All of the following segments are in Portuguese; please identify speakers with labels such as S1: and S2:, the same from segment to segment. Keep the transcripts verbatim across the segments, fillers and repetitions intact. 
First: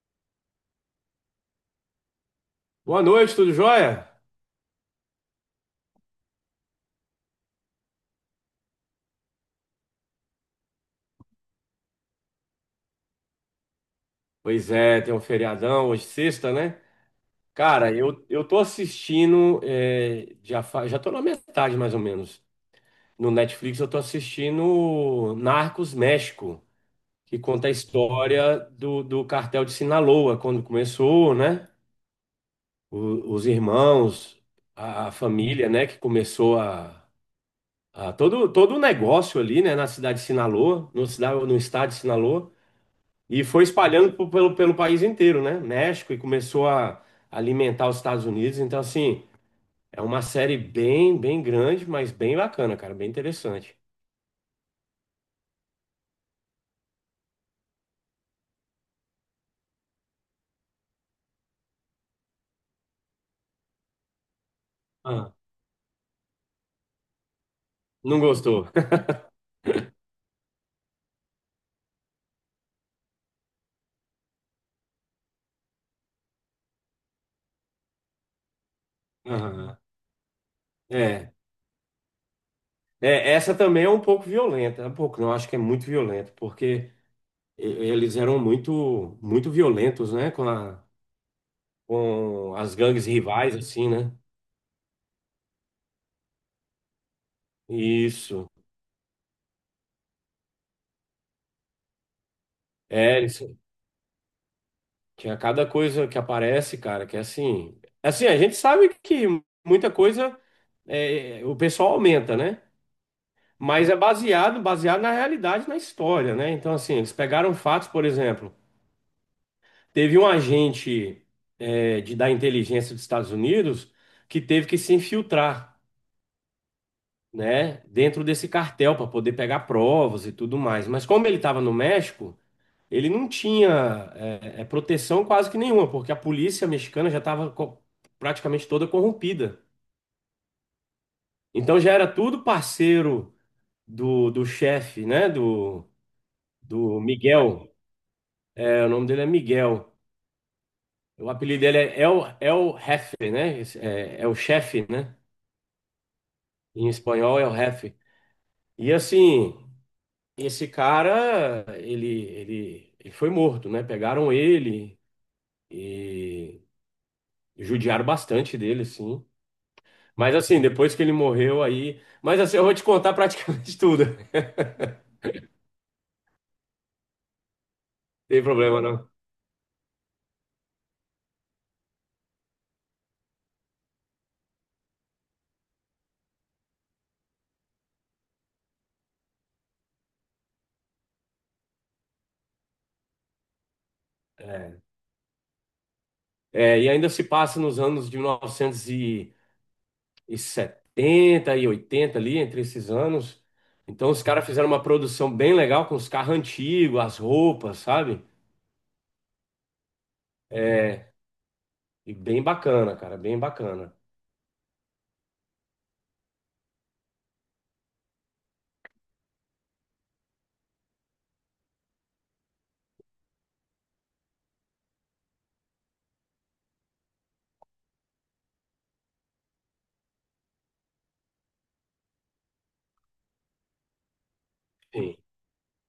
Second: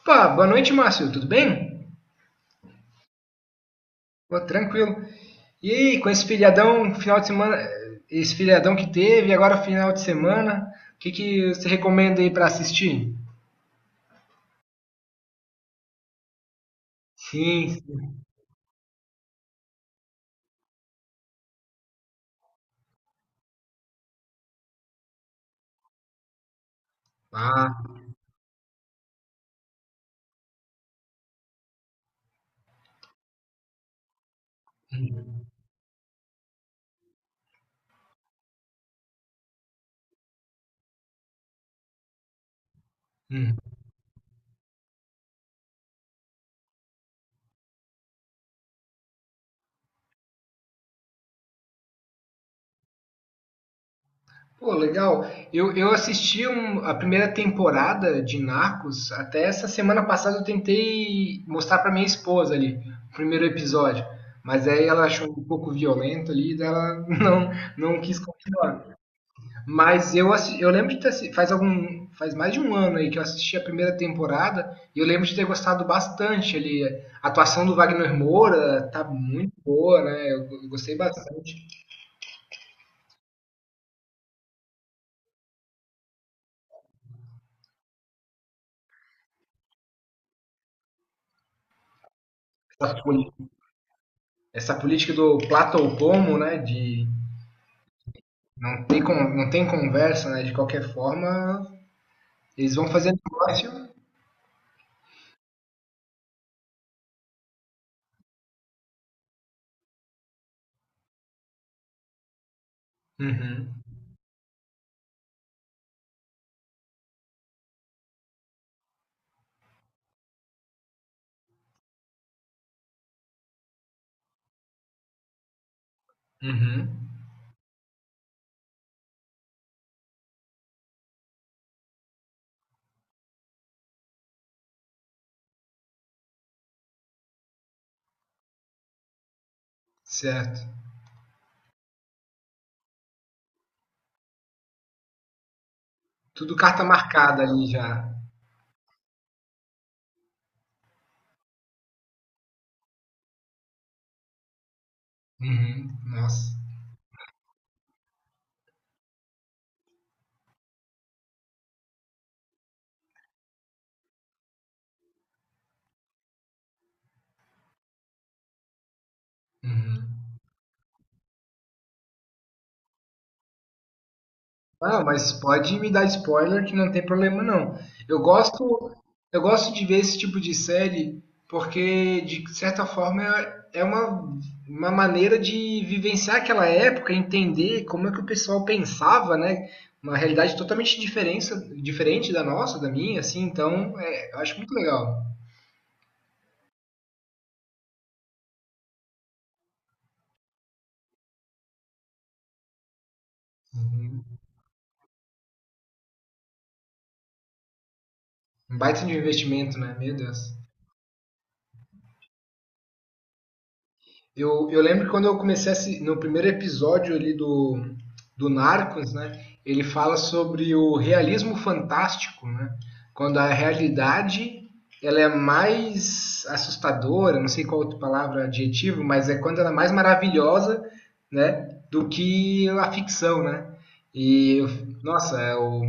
S1: Opa, boa noite, Márcio. Tudo bem?
S2: Boa noite, tudo jóia?
S1: Pô, tranquilo. E aí, com esse feriadão, final de semana, esse feriadão que teve, agora final de semana, o que que você recomenda aí para assistir?
S2: Pois é, tem um feriadão hoje, sexta, né?
S1: Sim,
S2: Cara,
S1: sim.
S2: eu, eu tô assistindo, é, já, fa- já tô na metade mais ou menos. No Netflix eu tô assistindo Narcos México, que conta a
S1: Ah,
S2: história do, do cartel de Sinaloa, quando começou, né? O- os irmãos, a, a
S1: hum,
S2: família, né, que começou a, a todo, todo o negócio ali, né, na cidade de Sinaloa, no, cida- no estado de Sinaloa. E
S1: hum.
S2: foi espalhando po- pelo, pelo país inteiro, né? México, e começou a alimentar os Estados Unidos. Então, assim, é uma série bem, bem grande, mas bem bacana, cara, bem interessante.
S1: Pô, legal. Eu, eu assisti um- a primeira temporada de Narcos. Até essa semana passada eu tentei mostrar pra minha esposa ali, o primeiro episódio. Mas aí ela achou
S2: Ah,
S1: um pouco violento ali, daí ela não, não quis
S2: não gostou?
S1: continuar. Mas eu, assi- eu lembro de ter assi- faz algum faz mais de um ano aí que eu assisti a primeira temporada e eu lembro de ter gostado bastante ali. A atuação do Wagner Moura tá muito
S2: Aham.
S1: boa, né? Eu, eu gostei
S2: É.
S1: bastante.
S2: É, essa também é um pouco violenta, um pouco, não, acho que é muito violenta, porque e- eles eram muito, muito violentos, né, com a, com as
S1: Essa,
S2: gangues
S1: poli-
S2: rivais, assim, né?
S1: essa política do plata ou pomo, né? De
S2: Isso.
S1: não tem con- não tem conversa, né? De qualquer forma, eles vão fazer
S2: É, eles
S1: negócio.
S2: tinha cada coisa que aparece, cara, que é assim. Assim, a gente sabe que muita coisa é, o pessoal aumenta, né?
S1: Uhum,
S2: Mas é baseado, baseado na realidade, na história, né? Então, assim, eles pegaram fatos, por exemplo, teve um agente é, de, da inteligência dos Estados Unidos que teve que se infiltrar,
S1: uhum,
S2: né, dentro desse cartel para poder pegar provas e tudo mais. Mas como ele estava no México, ele não tinha é, é, proteção quase que nenhuma, porque a polícia mexicana já estava praticamente toda corrompida.
S1: certo.
S2: Então já era tudo parceiro do, do chefe, né? Do,
S1: Tudo carta
S2: do
S1: marcada ali
S2: Miguel.
S1: já.
S2: É, o nome dele é Miguel. O apelido dele é El, El Jefe, né? É, é o chefe, né?
S1: Uhum, nossa.
S2: Em espanhol é o jefe. E assim, esse cara, ele, ele, ele foi morto, né? Pegaram ele e judiaram bastante dele, assim.
S1: Uhum.
S2: Mas assim, depois que ele morreu aí. Mas assim, eu vou te contar praticamente tudo. Não
S1: Ah, mas pode me dar spoiler que não tem problema não. Eu
S2: tem problema,
S1: gosto,
S2: não.
S1: eu gosto de ver esse tipo de série porque de certa forma é é uma, uma maneira de vivenciar aquela época, entender como é que o pessoal pensava, né? Uma realidade totalmente diferença, diferente da nossa, da minha, assim, então é, eu acho muito legal.
S2: É, e ainda se passa nos anos de mil novecentos e setenta e oitenta ali, entre esses anos. Então os
S1: Uhum.
S2: caras fizeram uma produção bem legal com os carros antigos, as roupas, sabe?
S1: Um baita de um investimento, né? Meu Deus.
S2: E bem bacana, cara, bem bacana.
S1: Eu, eu lembro que quando eu comecei a assi- no primeiro episódio ali do, do Narcos, né? Ele fala sobre o realismo fantástico, né? Quando a realidade ela é mais assustadora, não sei qual outra palavra, adjetivo, mas é quando ela é mais maravilhosa, né? Do que a ficção, né? E eu-
S2: Sim.
S1: Nossa, é o,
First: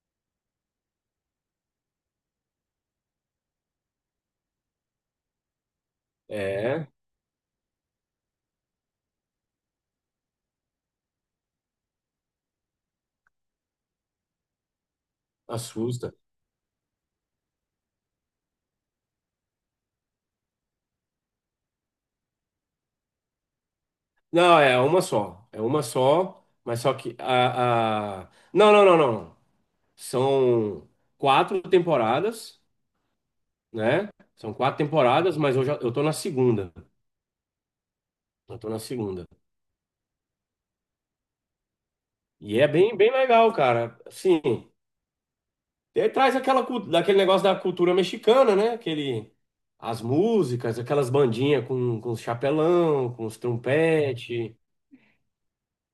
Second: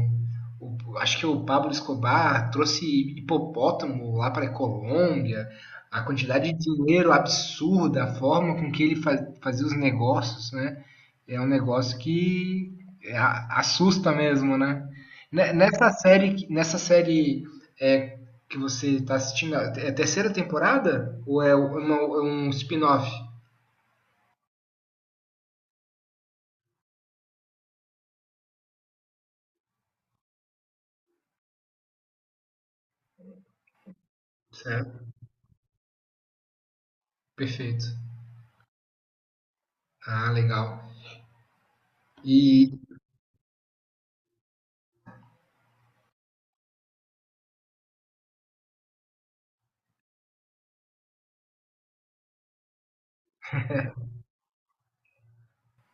S1: o- acho que o Pablo Escobar trouxe hipopótamo lá para a Colômbia, a quantidade de
S2: É,
S1: dinheiro absurda, a forma com que ele fa- fazia os negócios, né? É um negócio que é, a- assusta mesmo, né? Ne- Nessa
S2: assusta.
S1: série, que- nessa série é, que você está assistindo, é a terceira temporada ou é uma- é um spin-off?
S2: Não, é uma só. É uma só, mas só que a, a... não, não, não, não. São quatro temporadas, né? São quatro
S1: Certo.
S2: temporadas, mas eu já eu tô na segunda.
S1: Perfeito.
S2: Eu tô na segunda.
S1: Ah, legal.
S2: E é
S1: E
S2: bem, bem legal, cara. Assim, ele traz aquela, cu- daquele negócio da cultura mexicana, né? Aquele, as músicas, aquelas bandinhas com, com os chapelão, com os trompete.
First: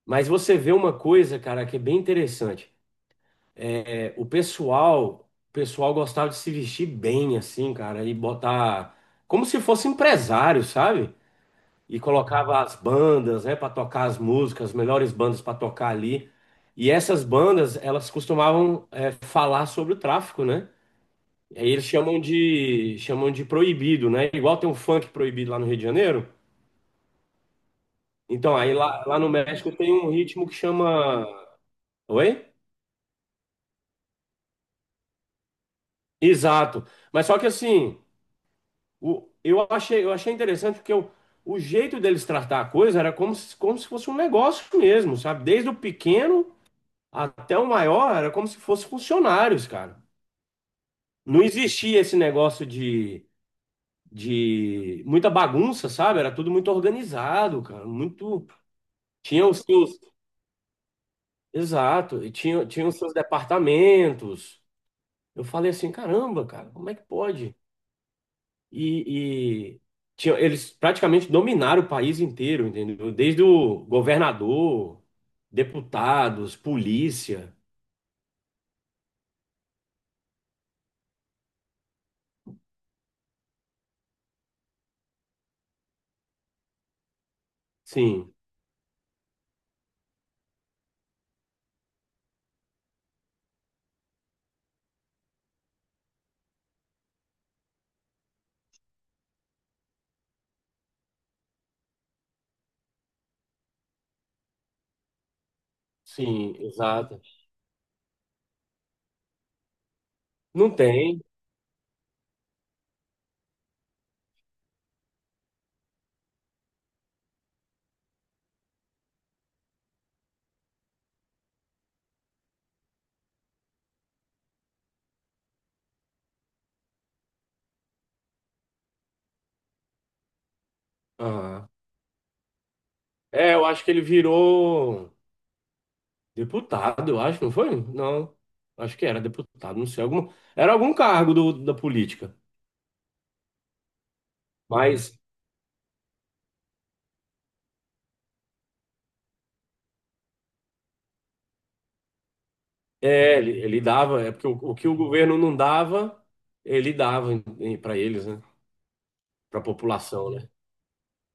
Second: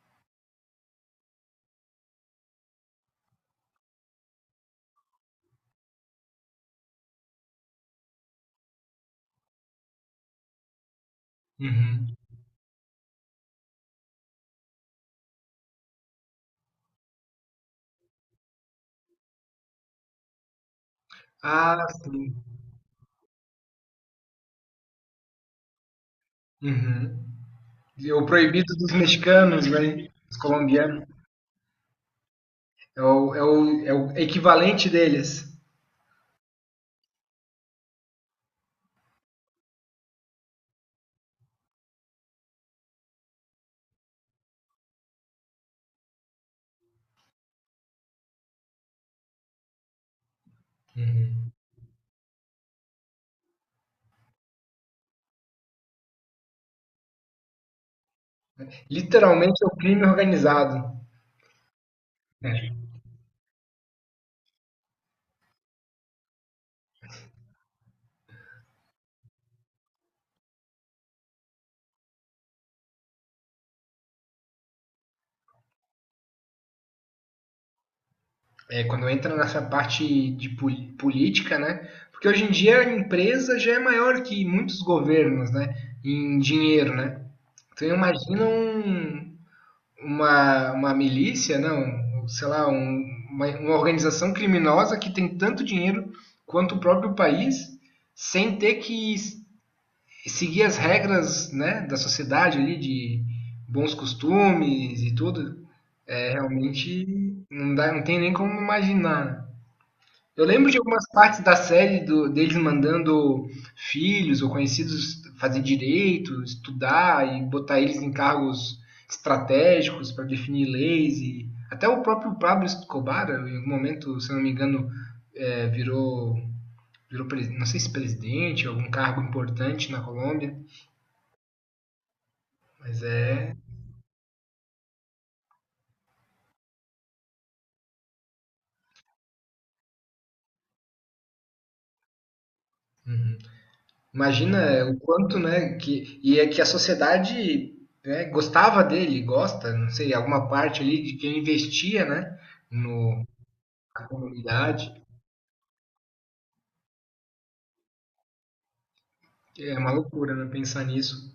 S2: Mas você vê uma coisa, cara, que é bem interessante. É, é, o pessoal, o pessoal gostava de se vestir bem, assim, cara, e botar como se fosse empresário, sabe? E
S1: Uhum.
S2: colocava as bandas, né, para tocar as músicas, as melhores bandas para tocar ali. E essas bandas, elas costumavam é, falar sobre o tráfico, né? E aí eles
S1: Ah,
S2: chamam
S1: sim.
S2: de chamam de proibido, né? Igual tem um funk proibido lá no Rio de Janeiro.
S1: Uhum. E O
S2: Então, aí
S1: proibido dos
S2: lá, lá no
S1: mexicanos,
S2: México tem
S1: né?
S2: um
S1: Dos
S2: ritmo que
S1: colombianos.
S2: chama. Oi?
S1: É o, é o, é o equivalente deles.
S2: Exato. Mas só que assim, o, eu achei, eu achei interessante porque eu, o jeito deles tratar a coisa era como se, como se fosse um negócio mesmo, sabe? Desde o pequeno até o maior era como se fosse funcionários, cara. Não
S1: Uhum.
S2: existia esse negócio de, de muita bagunça, sabe? Era tudo muito organizado, cara. Muito. Tinha os
S1: Literalmente é o
S2: seus.
S1: crime organizado.
S2: Exato. E tinha, tinha
S1: É.
S2: os seus departamentos. Eu falei assim, caramba, cara, como é que pode? E, e tinha, eles praticamente dominaram o país inteiro, entendeu? Desde o governador, deputados, polícia.
S1: É, quando entra nessa parte de pol- política, né? Porque hoje em dia a empresa já é maior que muitos governos, né? Em dinheiro, né? Então
S2: Sim,
S1: imagina um- uma, uma milícia, não, sei lá, um- uma, uma organização criminosa que tem tanto dinheiro quanto o próprio país, sem ter que seguir as regras né, da sociedade ali, de bons costumes e tudo, é,
S2: sim, exato.
S1: realmente não, dá, não tem nem como imaginar. Eu lembro
S2: Não
S1: de algumas
S2: tem.
S1: partes da série do, deles mandando filhos ou conhecidos fazer direito, estudar e botar eles em cargos estratégicos para definir leis e até o próprio Pablo Escobar, em algum momento, se eu não me engano, é, virou, virou presi- não sei se presidente, algum cargo importante na Colômbia.
S2: Ah.
S1: Mas
S2: É,
S1: é.
S2: eu acho que ele virou deputado, eu acho, não foi? Não, acho que era deputado, não sei, algum, era algum cargo do- da política.
S1: Imagina o
S2: Mas
S1: quanto, né? Que, e é que a sociedade né, gostava dele, gosta, não sei, alguma parte ali de quem investia, né? No,
S2: é, ele, ele
S1: na
S2: dava, é porque o, o que
S1: comunidade.
S2: o governo não dava, ele dava para eles, né? Para a
S1: É uma
S2: população,
S1: loucura,
S2: né?
S1: né? Pensar nisso.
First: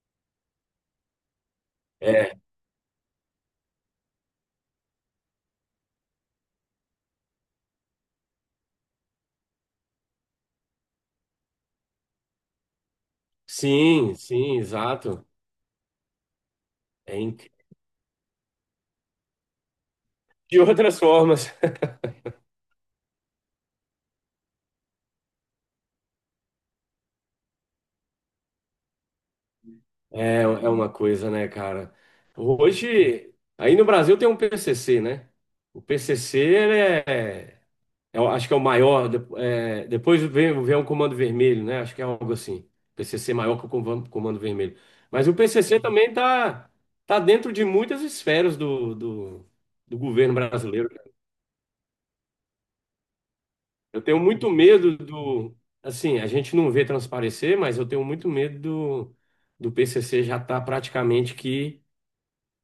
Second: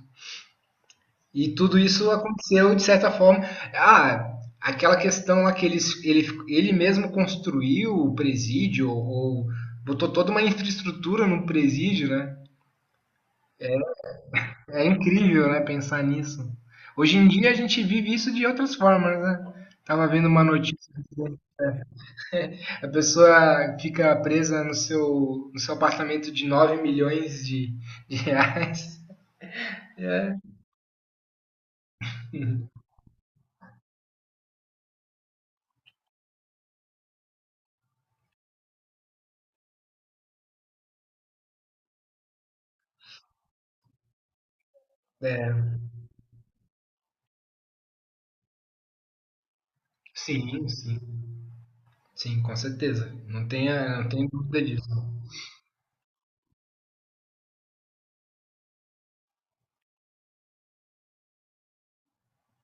S1: E tudo isso
S2: É.
S1: aconteceu de certa forma. Ah, aquela questão lá que ele, ele, ele mesmo construiu o presídio, ou botou toda uma infraestrutura no presídio, né?
S2: Sim, sim,
S1: É
S2: exato.
S1: incrível, né, pensar nisso. Hoje
S2: É
S1: em dia
S2: incrível.
S1: a gente vive isso de outras formas, né? Tava vendo uma
S2: De
S1: notícia,
S2: outras formas.
S1: a pessoa fica presa no seu, no seu apartamento de nove milhões de, de reais. É.
S2: É, é uma coisa, né, cara? Hoje, aí no Brasil tem um P C C, né? O P C C, é o- acho que é o maior. De- é, depois vem, vem o Comando Vermelho, né? Acho que é algo assim. P C C maior que o Covan- Comando Vermelho. Mas o
S1: É,
S2: P C C também tá tá dentro de muitas esferas do, do, do governo
S1: sim,
S2: brasileiro.
S1: sim, sim, com certeza. Não tenha,
S2: Eu
S1: não
S2: tenho
S1: tenha
S2: muito
S1: dúvida disso.
S2: medo do. Assim, a gente não vê transparecer, mas eu tenho muito medo do, do P C C já estar praticamente que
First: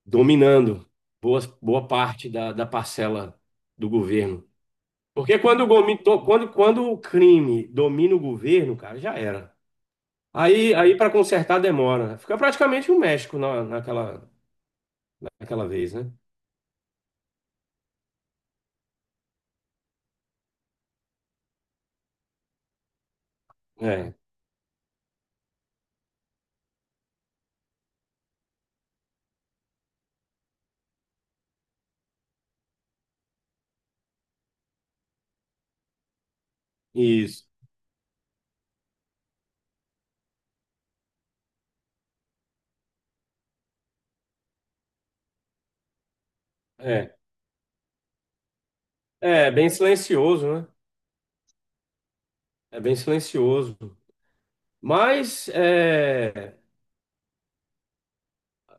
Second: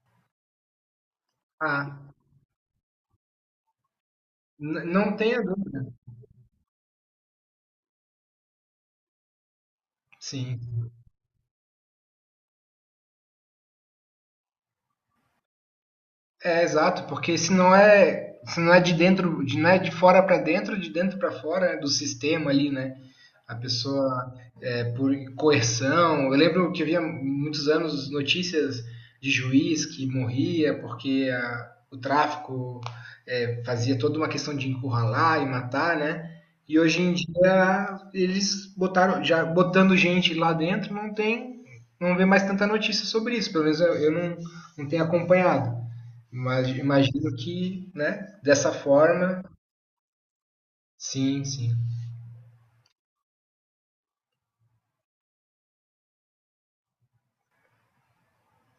S2: dominando boas, boa
S1: Ah,
S2: parte da, da parcela do governo.
S1: n- não
S2: Porque
S1: tenha
S2: quando o,
S1: dúvida.
S2: gomi- to- quando, quando o crime domina o governo, cara, já era. Aí,
S1: Sim.
S2: aí para consertar demora, né? Fica praticamente o México na, naquela, naquela vez, né?
S1: É exato, porque se não é, se não é de dentro, de, não é de fora para dentro, de dentro para fora, né, do sistema ali, né? A
S2: É,
S1: pessoa é, por coerção. Eu lembro que havia muitos anos notícias de juiz que morria porque a, o tráfico é, fazia toda uma questão de encurralar e matar, né? E hoje em
S2: isso.
S1: dia eles botaram, já botando gente lá dentro, não tem, não vê mais tanta notícia sobre isso. Pelo menos eu, eu não, não tenho acompanhado. Mas
S2: É
S1: imagino que, né? Dessa forma,
S2: é bem silencioso, né?
S1: sim, sim.
S2: É bem silencioso. Mas é,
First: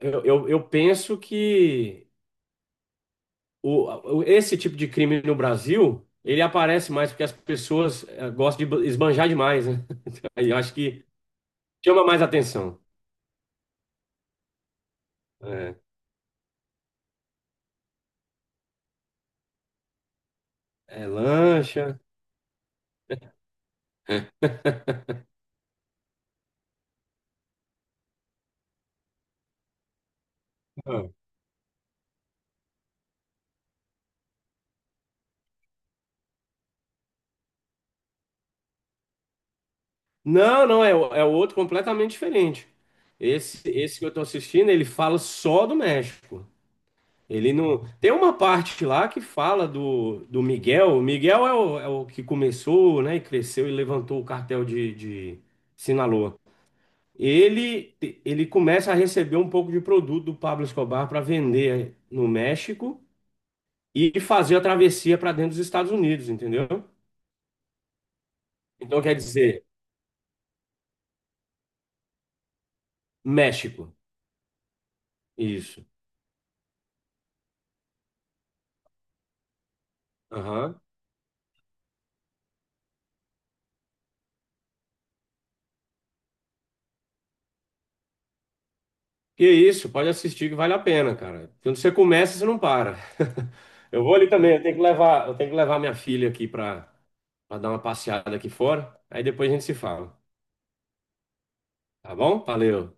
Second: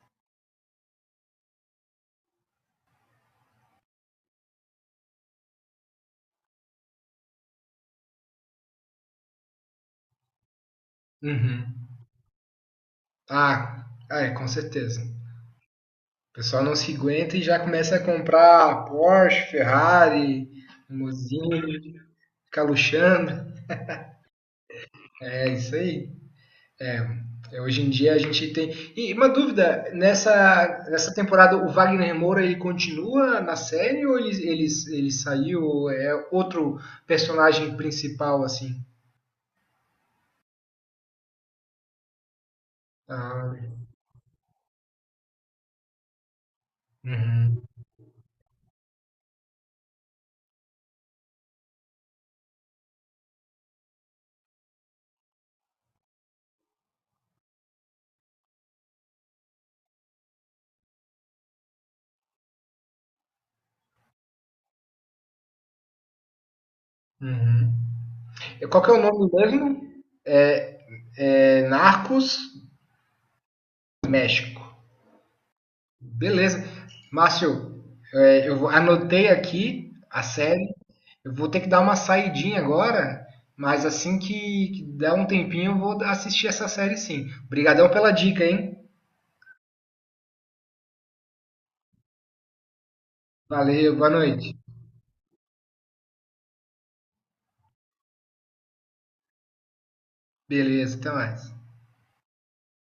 S2: eu, eu, eu penso que o, o- esse tipo de crime no Brasil, ele aparece mais porque as pessoas é, gostam de esbanjar demais, né? Aí eu acho que
S1: Uhum.
S2: chama mais atenção.
S1: Ah, ah, é, com certeza.
S2: É,
S1: O pessoal não se aguenta e já começa a comprar Porsche, Ferrari,
S2: é
S1: Lamborghini,
S2: lancha.
S1: ficar luxando. É isso aí. É, hoje em dia a gente tem. E uma dúvida, nessa, nessa temporada o Wagner Moura ele continua na série ou ele, ele, ele saiu? É outro personagem principal, assim?
S2: Não, não, é, o- é outro completamente diferente. Esse,
S1: Ah,
S2: esse que eu tô assistindo, ele fala só do México. Ele
S1: uhum,
S2: não. Tem uma parte lá que fala do, do Miguel. O Miguel é o, é o que começou, né, e cresceu e levantou o cartel de, de Sinaloa. Ele, ele começa a receber um pouco de produto do Pablo Escobar para vender no México e fazer a travessia para dentro dos Estados Unidos, entendeu?
S1: uhum. Qual que é
S2: Então
S1: o
S2: quer
S1: nome
S2: dizer,
S1: mesmo? É, é Narcos
S2: México.
S1: México.
S2: Isso.
S1: Beleza. Márcio, é, eu vou- anotei aqui a série.
S2: Aham.
S1: Eu vou ter que dar uma saidinha agora, mas assim que, que der um tempinho eu vou assistir essa série sim. Obrigadão pela dica, hein?
S2: Que isso, pode assistir que vale a pena, cara. Quando você começa, você não para.
S1: Valeu,
S2: Eu
S1: boa
S2: vou ali também,
S1: noite.
S2: eu tenho que levar, eu tenho que levar minha filha aqui para dar uma passeada aqui fora. Aí depois a gente se fala,
S1: Beleza, até mais.
S2: tá bom? Valeu.